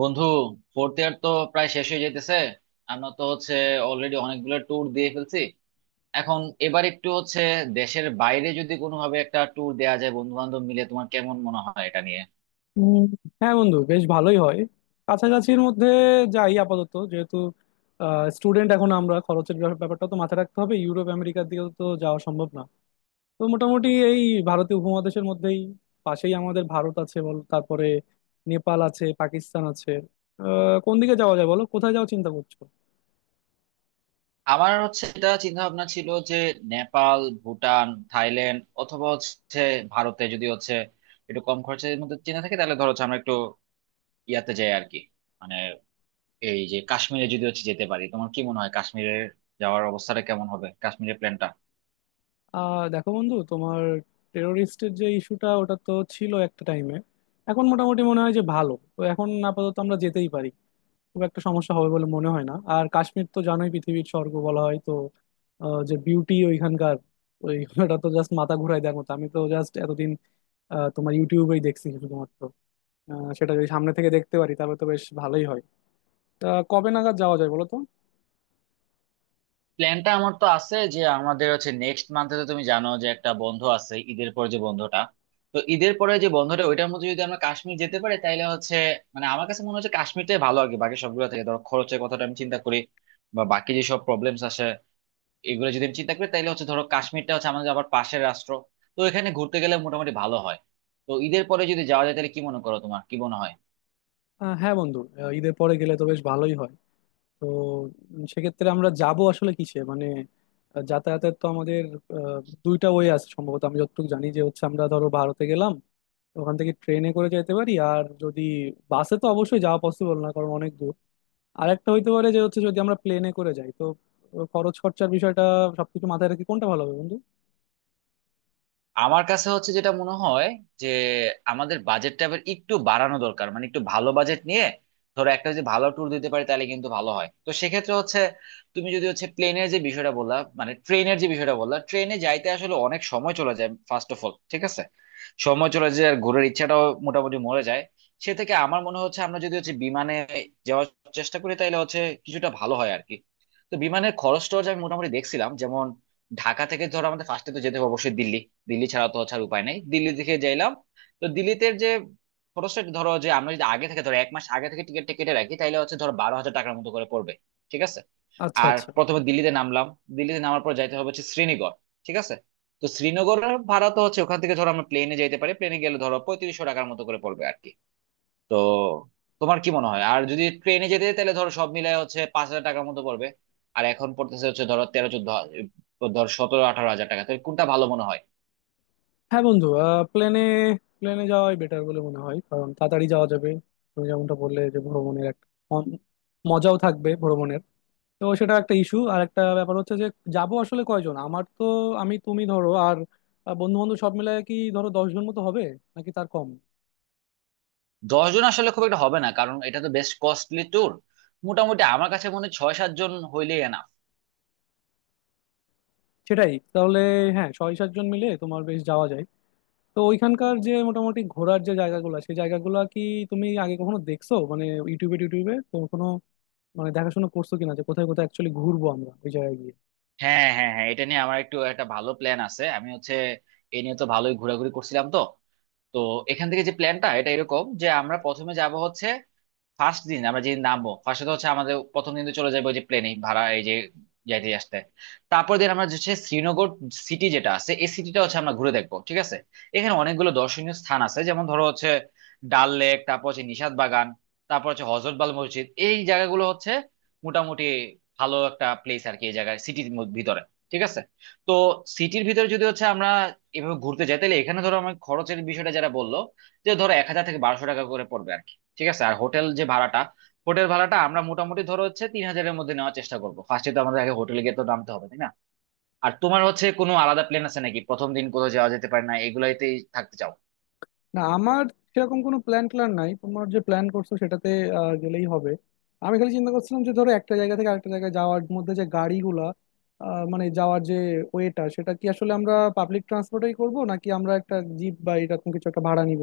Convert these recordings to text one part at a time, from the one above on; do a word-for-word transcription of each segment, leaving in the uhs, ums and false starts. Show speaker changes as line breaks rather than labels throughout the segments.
বন্ধু, fourth year তো প্রায় শেষ হয়ে যেতেছে। আমরা তো হচ্ছে অলরেডি অনেকগুলো ট্যুর দিয়ে ফেলছি। এখন এবার একটু হচ্ছে দেশের বাইরে যদি কোনোভাবে একটা ট্যুর দেওয়া যায় বন্ধু বান্ধব মিলে, তোমার কেমন মনে হয় এটা নিয়ে?
উম, হ্যাঁ বন্ধু, বেশ ভালোই হয়। কাছাকাছির মধ্যে যাই আপাতত, যেহেতু স্টুডেন্ট এখন আমরা, খরচের ব্যাপ- ব্যাপারটা তো মাথায় রাখতে হবে। ইউরোপ আমেরিকার দিকে তো যাওয়া সম্ভব না, তো মোটামুটি এই ভারতীয় উপমহাদেশের মধ্যেই। পাশেই আমাদের ভারত আছে বল, তারপরে নেপাল আছে, পাকিস্তান আছে। আহ, কোন দিকে যাওয়া যায় বলো, কোথায় যাওয়ার চিন্তা করছো?
আমার হচ্ছে এটা চিন্তা ভাবনা ছিল যে নেপাল, ভুটান, থাইল্যান্ড অথবা হচ্ছে ভারতে যদি হচ্ছে একটু কম খরচের মধ্যে চিন্তা থাকে, তাহলে ধরো হচ্ছে আমরা একটু ইয়াতে যাই আর কি। মানে এই যে কাশ্মীরে যদি হচ্ছে যেতে পারি, তোমার কি মনে হয় কাশ্মীরের যাওয়ার অবস্থাটা কেমন হবে, কাশ্মীরের প্ল্যানটা?
আহ দেখো বন্ধু, তোমার টেরোরিস্টের যে ইস্যুটা, ওটা তো ছিল একটা টাইমে। এখন মোটামুটি মনে হয় যে ভালো, তো এখন আপাতত আমরা যেতেই পারি। খুব একটা সমস্যা হবে বলে মনে হয় না। আর কাশ্মীর তো জানোই, পৃথিবীর স্বর্গ বলা হয় তো। আহ, যে বিউটি ওইখানকার, ওই ওটা তো জাস্ট মাথা ঘুরাই দেওয়ার মতো। আমি তো জাস্ট এতদিন আহ, তোমার ইউটিউবেই দেখছি শুধুমাত্র। আহ, সেটা যদি সামনে থেকে দেখতে পারি তাহলে তো বেশ ভালোই হয়। তা কবে নাগাদ যাওয়া যায় বলো তো?
প্ল্যানটা আমার তো আছে যে আমাদের হচ্ছে নেক্সট মান্থে, তো তুমি জানো যে একটা বন্ধ আছে ঈদের পর, যে বন্ধটা, তো ঈদের পরে যে বন্ধটা ওইটার মধ্যে যদি আমরা কাশ্মীর যেতে পারি তাহলে হচ্ছে, মানে আমার কাছে মনে হচ্ছে কাশ্মীরটাই ভালো আগে বাকি সবগুলো থেকে। ধরো খরচের কথাটা আমি চিন্তা করি বা বাকি যেসব প্রবলেমস আসে, এগুলো যদি আমি চিন্তা করি তাহলে হচ্ছে ধরো কাশ্মীরটা হচ্ছে আমাদের আবার পাশের রাষ্ট্র। তো এখানে ঘুরতে গেলে মোটামুটি ভালো হয়। তো ঈদের পরে যদি যাওয়া যায় তাহলে কি মনে করো, তোমার কি মনে হয়?
আহ, হ্যাঁ বন্ধু, আহ, ঈদের পরে গেলে তো বেশ ভালোই হয়। তো উম, সেক্ষেত্রে আমরা যাব আসলে কিসে, মানে আহ, যাতায়াতের তো আমাদের আহ, দুইটা ওয়ে আছে সম্ভবত, আমি যতটুকু জানি যে হচ্ছে আমরা ধরো ভারতে গেলাম, ওখান থেকে ট্রেনে করে যেতে পারি। আর যদি বাসে, তো অবশ্যই যাওয়া পসিবল না, কারণ অনেক দূর। আর একটা হইতে পারে যে হচ্ছে, যদি আমরা প্লেনে করে যাই। তো আহ, খরচ খরচার বিষয়টা, সবকিছু মাথায় রেখে কোনটা ভালো হবে বন্ধু?
আমার কাছে হচ্ছে যেটা মনে হয় যে আমাদের বাজেটটা এবার একটু বাড়ানো দরকার, মানে একটু ভালো বাজেট নিয়ে ধরো একটা যদি ভালো ট্যুর দিতে পারি তাহলে কিন্তু ভালো হয়। তো সেক্ষেত্রে হচ্ছে, তুমি যদি হচ্ছে প্লেনের যে বিষয়টা বললা, মানে ট্রেনের যে বিষয়টা বললা, ট্রেনে যাইতে আসলে অনেক সময় চলে যায়। ফার্স্ট অফ অল ঠিক আছে, সময় চলে যায়, আর ঘোরার ইচ্ছাটাও মোটামুটি মরে যায়। সে থেকে আমার মনে হচ্ছে আমরা যদি হচ্ছে বিমানে যাওয়ার চেষ্টা করি তাহলে হচ্ছে কিছুটা ভালো হয় আর কি। তো বিমানের খরচ টরচ আমি মোটামুটি দেখছিলাম। ঢাকা থেকে ধরো আমাদের ফার্স্টে তো যেতে হবে অবশ্যই দিল্লি, দিল্লি ছাড়া তো হচ্ছে আর উপায় নাই। দিল্লি থেকে যাইলাম, তো দিল্লিতে যে খরচটা ধরো, যে আমরা যদি আগে থেকে ধরো এক মাস আগে থেকে টিকিট কেটে রাখি তাহলে হচ্ছে ধরো বারো হাজার টাকার মতো করে পড়বে। ঠিক আছে,
আচ্ছা
আর
আচ্ছা।
প্রথমে দিল্লিতে নামলাম, দিল্লিতে নামার পর যাইতে হবে হচ্ছে শ্রীনগর। ঠিক আছে, তো শ্রীনগরের ভাড়া তো হচ্ছে ওখান থেকে ধরো আমরা প্লেনে যাইতে পারি, প্লেনে গেলে ধরো পঁয়ত্রিশশো টাকার মতো করে পড়বে আর কি। তো তোমার কি মনে হয়? আর যদি ট্রেনে যেতে তাহলে ধরো সব মিলায় হচ্ছে পাঁচ হাজার টাকার মতো পড়বে, আর এখন পড়তেছে হচ্ছে ধরো তেরো চোদ্দ, ধর সতেরো আঠারো হাজার টাকা, তাহলে কোনটা ভালো মনে হয়?
হ্যাঁ বন্ধু, প্লেনে, প্লেনে যাওয়াই বেটার বলে মনে হয়, কারণ তাড়াতাড়ি যাওয়া যাবে। তুমি যেমনটা বললে যে ভ্রমণের একটা অন- মজাও থাকবে ভ্রমণের, তো সেটা একটা ইস্যু। আর একটা ব্যাপার হচ্ছে যে যাব আসলে কয়জন? আমার তো আমি তুমি ধরো আর বন্ধু বান্ধব সব মিলে কি ধরো দশ জন মতো হবে, নাকি তার কম?
দশ জন আসলে খুব একটা হবে না, কারণ এটা তো বেশ কস্টলি ট্যুর। মোটামুটি আমার কাছে মনে হয় ছয় সাত জন হইলেই না?
সেটাই তাহলে। হ্যাঁ, ছয় সাতজন মিলে তোমার বেশ যাওয়া যায়। তো ওইখানকার যে মোটামুটি ঘোরার যে জায়গাগুলো, সেই জায়গাগুলো কি তুমি আগে কখনো দেখছো মানে ইউটিউবে টিউটিউবে তো, কোনো মানে দেখাশোনা করছো কিনা যে কোথায় কোথায় অ্যাকচুয়ালি ঘুরবো আমরা ওই জায়গায় গিয়ে?
হ্যাঁ হ্যাঁ হ্যাঁ, এটা নিয়ে আমার একটু একটা ভালো প্ল্যান আছে। আমি হচ্ছে এ নিয়ে তো ভালোই ঘোরাঘুরি করছিলাম। তো তো এখান থেকে যে প্ল্যানটা, এটা এরকম যে আমরা প্রথমে যাব হচ্ছে, ফার্স্ট দিন আমরা যেদিন নামবো ফার্স্টে তো হচ্ছে আমাদের প্রথম দিন তো চলে যাবে ওই যে প্লেনে ভাড়া, এই যে যাইতে আসতে। তারপর দিন আমরা হচ্ছে শ্রীনগর সিটি যেটা আছে এই সিটিটা হচ্ছে আমরা ঘুরে দেখবো। ঠিক আছে, এখানে অনেকগুলো দর্শনীয় স্থান আছে, যেমন ধরো হচ্ছে ডাল লেক, তারপর হচ্ছে নিশাত বাগান, তারপর হচ্ছে হজরতবাল মসজিদ। এই জায়গাগুলো হচ্ছে মোটামুটি ভালো একটা প্লেস আর কি, এই জায়গায় সিটির ভিতরে। ঠিক আছে, তো সিটির ভিতরে যদি হচ্ছে আমরা এভাবে ঘুরতে যাই তাহলে এখানে ধরো আমার খরচের বিষয়টা যারা বললো যে ধরো এক হাজার থেকে বারোশো টাকা করে পড়বে। ঠিক আছে, আর হোটেল যে ভাড়াটা, হোটেল ভাড়াটা আমরা মোটামুটি ধরো হচ্ছে তিন হাজারের মধ্যে নেওয়ার চেষ্টা করবো। ফার্স্টে তো আমাদের আগে হোটেলে গিয়ে তো নামতে হবে, তাই না? আর তোমার হচ্ছে কোনো আলাদা প্ল্যান আছে নাকি? প্রথম দিন কোথাও যাওয়া যেতে পারে না, এগুলাইতেই থাকতে চাও?
না, আমার সেরকম কোনো প্ল্যান ট্যান নাই, তোমার যে প্ল্যান করছো সেটাতে আহ, গেলেই হবে। আমি খালি চিন্তা করছিলাম যে ধরো একটা জায়গা থেকে আরেকটা জায়গায় যাওয়ার মধ্যে যে গাড়িগুলা, আহ, মানে যাওয়ার যে ওয়েটা, সেটা কি আসলে আমরা পাবলিক ট্রান্সপোর্টেই করব, নাকি আমরা একটা জিপ বা এরকম কিছু একটা ভাড়া নিব?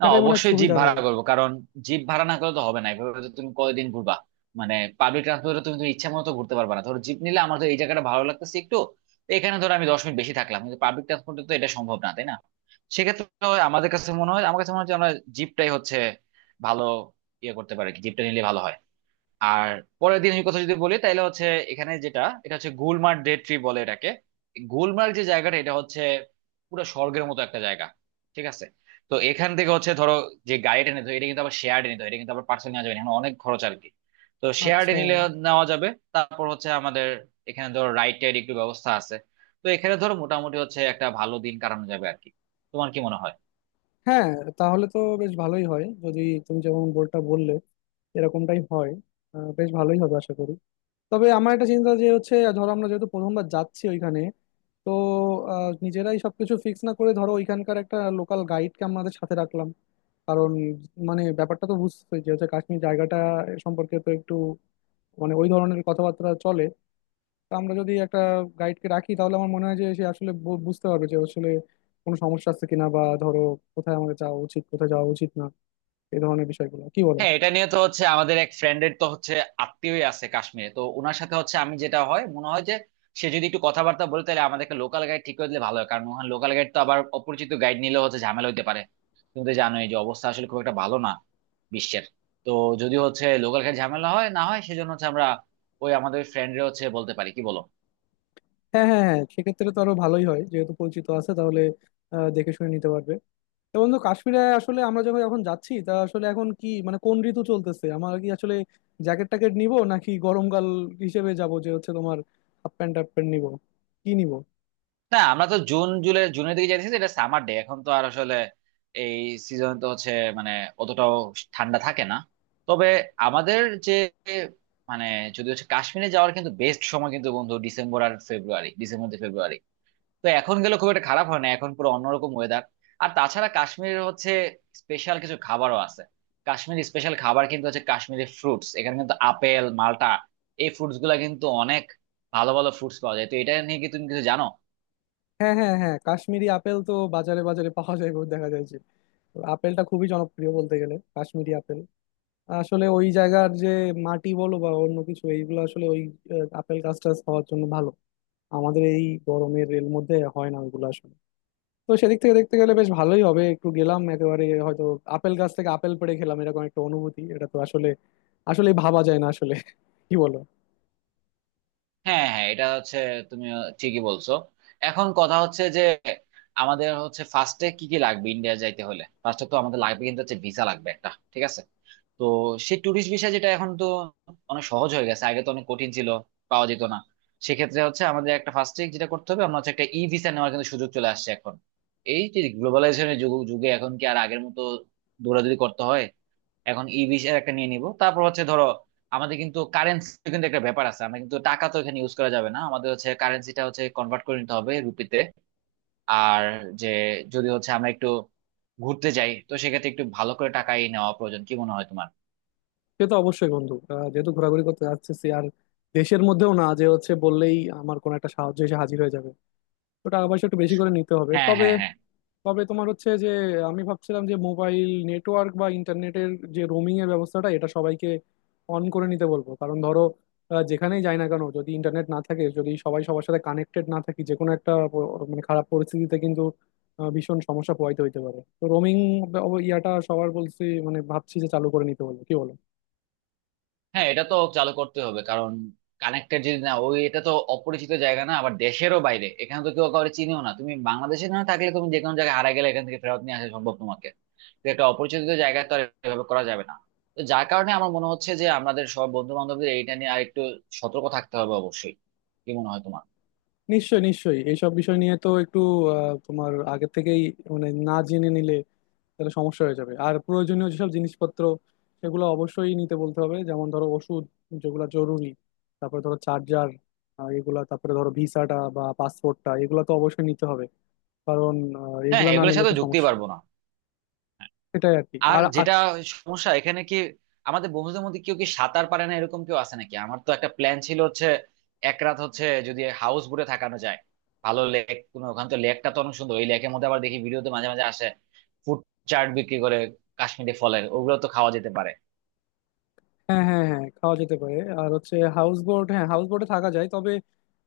না,
সেটাই মনে হয়
অবশ্যই জিপ
সুবিধার
ভাড়া
হয়।
করবো, কারণ জিপ ভাড়া না করলে তো হবে না। এভাবে তো তুমি কয়দিন ঘুরবা? মানে পাবলিক ট্রান্সপোর্টে তুমি তুমি ইচ্ছা মতো তো ঘুরতে পারবা না। ধরো জিপ নিলে আমার তো এই জায়গাটা ভালো লাগতেছে একটু, তো এখানে ধরো আমি দশ মিনিট বেশি থাকলাম, কিন্তু পাবলিক ট্রান্সপোর্টে তো এটা সম্ভব না, তাই না? সেক্ষেত্রে হয় আমাদের কাছে মনে হয়, আমার কাছে মনে হয় যে আমরা জিপটাই হচ্ছে ভালো ইয়ে করতে পারি, জিপটা নিলে ভালো হয়। আর পরের দিনের কথা যদি বলি তাহলে হচ্ছে, এখানে যেটা এটা হচ্ছে গুলমার্গ ডে ট্রি বলে এটাকে। গুলমার্গ যে জায়গাটা এটা হচ্ছে পুরো স্বর্গের মতো একটা জায়গা। ঠিক আছে, তো এখান থেকে হচ্ছে ধরো যে গাড়িটা নিতে হয় এটা কিন্তু আবার শেয়ার নিতে হয়, এটা কিন্তু আবার পার্সেল নেওয়া যাবে না, এখানে অনেক খরচ আর কি। তো শেয়ার
আচ্ছা।
নিলে নেওয়া যাবে। তারপর হচ্ছে আমাদের এখানে ধরো রাইড টাইড একটু ব্যবস্থা আছে। তো এখানে ধরো মোটামুটি হচ্ছে একটা ভালো দিন কাটানো যাবে আর কি। তোমার কি মনে হয়?
হ্যাঁ, তাহলে তো বেশ ভালোই হয় যদি তুমি যেমন বলটা বললে এরকমটাই হয়। আহ, বেশ ভালোই হবে আশা করি। তবে আমার একটা চিন্তা যে হচ্ছে, ধরো আমরা যেহেতু প্রথমবার যাচ্ছি ওইখানে, তো আহ, নিজেরাই সবকিছু ফিক্স না করে ধরো ওইখানকার একটা লোকাল গাইডকে আমাদের সাথে রাখলাম। কারণ মানে ব্যাপারটা তো বুঝতে, যে হচ্ছে কাশ্মীর জায়গাটা সম্পর্কে তো একটু মানে ওই ধরনের কথাবার্তা চলে। তো আমরা যদি একটা গাইডকে রাখি তাহলে আমার মনে হয় যে সে আসলে বু- বুঝতে পারবে যে আসলে কোনো সমস্যা আছে কিনা, বা ধরো কোথায় আমাদের যাওয়া উচিত কোথায় যাওয়া উচিত না, এই ধরনের বিষয়গুলো, কি বলো?
হ্যাঁ, এটা নিয়ে তো হচ্ছে আমাদের এক ফ্রেন্ডের তো হচ্ছে আত্মীয়ই আছে কাশ্মীরে, তো ওনার সাথে হচ্ছে আমি যেটা হয় মনে হয় যে সে যদি একটু কথাবার্তা বলে তাহলে আমাদেরকে লোকাল গাইড ঠিক করে দিলে ভালো হয়, কারণ ওখানে লোকাল গাইড তো আবার অপরিচিত গাইড নিলে হচ্ছে ঝামেলা হইতে পারে। তুমি তো জানোই যে অবস্থা আসলে খুব একটা ভালো না বিশ্বের। তো যদি হচ্ছে লোকাল গাইড ঝামেলা হয় না হয় সেজন্য হচ্ছে আমরা ওই আমাদের ফ্রেন্ডরে হচ্ছে বলতে পারি, কি বলো?
হ্যাঁ হ্যাঁ হ্যাঁ, সেক্ষেত্রে তো আরো ভালোই হয়, যেহেতু পরিচিত আছে তাহলে আহ, দেখে শুনে নিতে পারবে। তো বন্ধু কাশ্মীরে আসলে আমরা যখন এখন যাচ্ছি, তা আসলে এখন কি মানে কোন ঋতু চলতেছে? আমরা কি আসলে জ্যাকেট ট্যাকেট নিব, নাকি গরমকাল হিসেবে যাব যে হচ্ছে তোমার হাফ প্যান্ট হাফ প্যান্ট নিবো, কি নিব?
না, আমরা তো জুন জুলাই, জুনের দিকে যাইতেছি, এটা সামার ডে। এখন তো আর আসলে এই সিজন তো হচ্ছে মানে অতটাও ঠান্ডা থাকে না। তবে আমাদের যে, মানে যদি হচ্ছে কাশ্মীরে যাওয়ার কিন্তু বেস্ট সময় কিন্তু বন্ধু ডিসেম্বর আর ফেব্রুয়ারি, ডিসেম্বর থেকে ফেব্রুয়ারি। তো এখন গেলে খুব একটা খারাপ হয় না, এখন পুরো অন্যরকম ওয়েদার। আর তাছাড়া কাশ্মীরের হচ্ছে স্পেশাল কিছু খাবারও আছে। কাশ্মীর স্পেশাল খাবার কিন্তু হচ্ছে কাশ্মীরি ফ্রুটস, এখানে কিন্তু আপেল, মাল্টা, এই ফ্রুটস গুলা কিন্তু অনেক ভালো ভালো ফ্রুটস পাওয়া যায়। তো এটা নিয়ে কি তুমি কিছু জানো?
হ্যাঁ হ্যাঁ হ্যাঁ, কাশ্মীরি আপেল তো বাজারে বাজারে পাওয়া যায় গো, দেখা যায় যে। তো আপেলটা খুবই জনপ্রিয় বলতে গেলে, কাশ্মীরি আপেল। আসলে ওই জায়গার যে মাটি বলো বা অন্য কিছু, এইগুলো আসলে ওই আহ, আপেল গাছ টাছ হওয়ার জন্য ভালো। আমাদের এই গরমের রেল মধ্যে হয় না ওইগুলো আসলে। তো সেদিক থেকে দেখতে গেলে বেশ ভালোই হবে, একটু গেলাম, একেবারে হয়তো আপেল গাছ থেকে আপেল পেড়ে খেলাম, এরকম একটা অনুভূতি, এটা তো আসলে আসলে ভাবা যায় না আসলে, কি বলো?
হ্যাঁ হ্যাঁ, এটা হচ্ছে, তুমি ঠিকই বলছো। এখন কথা হচ্ছে যে আমাদের হচ্ছে ফার্স্টে কি কি লাগবে ইন্ডিয়া যাইতে হলে? ফার্স্টে তো আমাদের লাগবে কিন্তু হচ্ছে ভিসা, লাগবে একটা। ঠিক আছে, তো সেই ট্যুরিস্ট ভিসা যেটা এখন তো অনেক সহজ হয়ে গেছে, আগে তো অনেক কঠিন ছিল, পাওয়া যেত না। সেক্ষেত্রে হচ্ছে আমাদের একটা ফার্স্টে যেটা করতে হবে, আমরা হচ্ছে একটা ই ভিসা নেওয়ার কিন্তু সুযোগ চলে আসছে এখন। এই যে গ্লোবালাইজেশনের যুগ, যুগে এখন কি আর আগের মতো দৌড়াদৌড়ি করতে হয়? এখন ই ভিসার একটা নিয়ে নিব। তারপর হচ্ছে ধরো আমাদের কিন্তু কারেন্সি কিন্তু একটা ব্যাপার আছে, আমরা কিন্তু টাকা তো এখানে ইউজ করা যাবে না, আমাদের হচ্ছে কারেন্সিটা হচ্ছে কনভার্ট করে নিতে হবে রুপিতে। আর যে যদি হচ্ছে আমরা একটু ঘুরতে যাই তো সেক্ষেত্রে একটু ভালো করে টাকাই নেওয়া প্রয়োজন, কি মনে হয় তোমার?
সে তো অবশ্যই বন্ধু, আহ, যেহেতু ঘোরাঘুরি করতে যাচ্ছি আর দেশের মধ্যেও না যে হচ্ছে বললেই আমার কোনো একটা সাহায্য এসে হাজির হয়ে যাবে, তো টাকা পয়সা একটু বেশি করে নিতে হবে
হ্যাঁ
তবে।
হ্যাঁ হ্যাঁ।
তবে তোমার হচ্ছে যে, আমি ভাবছিলাম যে মোবাইল নেটওয়ার্ক বা ইন্টারনেটের যে রোমিং এর ব্যবস্থাটা, এটা সবাইকে অন করে নিতে বলবো। কারণ ধরো আহ, যেখানেই যাই না কেন যদি ইন্টারনেট না থাকে, যদি সবাই সবার সাথে কানেক্টেড না থাকি, যে কোনো একটা প- মানে খারাপ পরিস্থিতিতে কিন্তু আহ, ভীষণ সমস্যা পোহাইতে হইতে পারে। তো রোমিং ইয়াটা সবার বলছি, মানে ভাবছি যে চালু করে নিতে বলবো, কি বলো?
হ্যাঁ, এটা তো চালু করতে হবে, কারণ কানেক্টেড যদি না, ওই এটা তো অপরিচিত জায়গা, না আবার দেশেরও বাইরে, এখানে তো কেউ কাউকে চিনিও না। তুমি বাংলাদেশে না থাকলে, তুমি যে কোনো জায়গায় হারা গেলে এখান থেকে ফেরত নিয়ে আসা সম্ভব তোমাকে, তো একটা অপরিচিত জায়গায় তো আর এভাবে করা যাবে না। তো যার কারণে আমার মনে হচ্ছে যে আমাদের সব বন্ধু বান্ধবদের এইটা নিয়ে আর একটু সতর্ক থাকতে হবে অবশ্যই। কি মনে হয় তোমার?
নিশ্চয়ই নিশ্চয়ই, এইসব বিষয় নিয়ে তো একটু আহ, তোমার আগের থেকেই মানে না জেনে নিলে তাহলে সমস্যা হয়ে যাবে। আর প্রয়োজনীয় যেসব জিনিসপত্র সেগুলো অবশ্যই নিতে বলতে হবে, যেমন ধরো ওষুধ, যেগুলো জরুরি, তারপরে ধরো চার্জার এগুলা, তারপরে ধরো ভিসাটা বা পাসপোর্টটা, এগুলো তো অবশ্যই নিতে হবে। কারণ আহ,
হ্যাঁ
এগুলা
হ্যাঁ,
না
এগুলোর
নিলে
সাথে
তো
ঢুকতেই
সমস্যা।
পারবো না।
এটাই আর কি।
আর
আর আর
যেটা সমস্যা এখানে, কি আমাদের বন্ধুদের মধ্যে কেউ কি সাঁতার পারে না, এরকম কেউ আছে নাকি? আমার তো একটা প্ল্যান ছিল হচ্ছে এক রাত হচ্ছে যদি হাউস বোটে থাকানো যায় ভালো, লেক কোনো ওখানে তো লেকটা তো অনেক সুন্দর। ওই লেকের মধ্যে আবার দেখি ভিডিওতে মাঝে মাঝে আসে ফুড চাট বিক্রি করে, কাশ্মীরি ফলের ওগুলো তো খাওয়া যেতে পারে।
হ্যাঁ হ্যাঁ হ্যাঁ, খাওয়া যেতে পারে। আর হচ্ছে হাউস বোট, হ্যাঁ হাউস বোটে থাকা যায়। তবে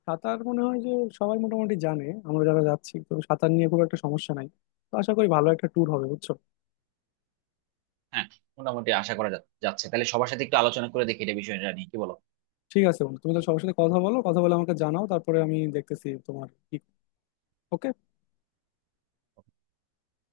সাঁতার মনে হয় যে সবাই মোটামুটি জানে আমরা যারা যাচ্ছি, তো সাঁতার নিয়ে খুব একটা সমস্যা নাই। তো আশা করি ভালো একটা ট্যুর হবে, বুঝছো?
হ্যাঁ, মোটামুটি আশা করা যা- যাচ্ছে তাহলে সবার সাথে একটু আলোচনা করে দেখি এটা বিষয়টা নিয়ে, কি বলো?
ঠিক আছে বন্ধু, তুমি তাহলে সবার সাথে কথা বলো, কথা বলে আমাকে জানাও, তারপরে আমি দেখতেছি তোমার কি। ওকে।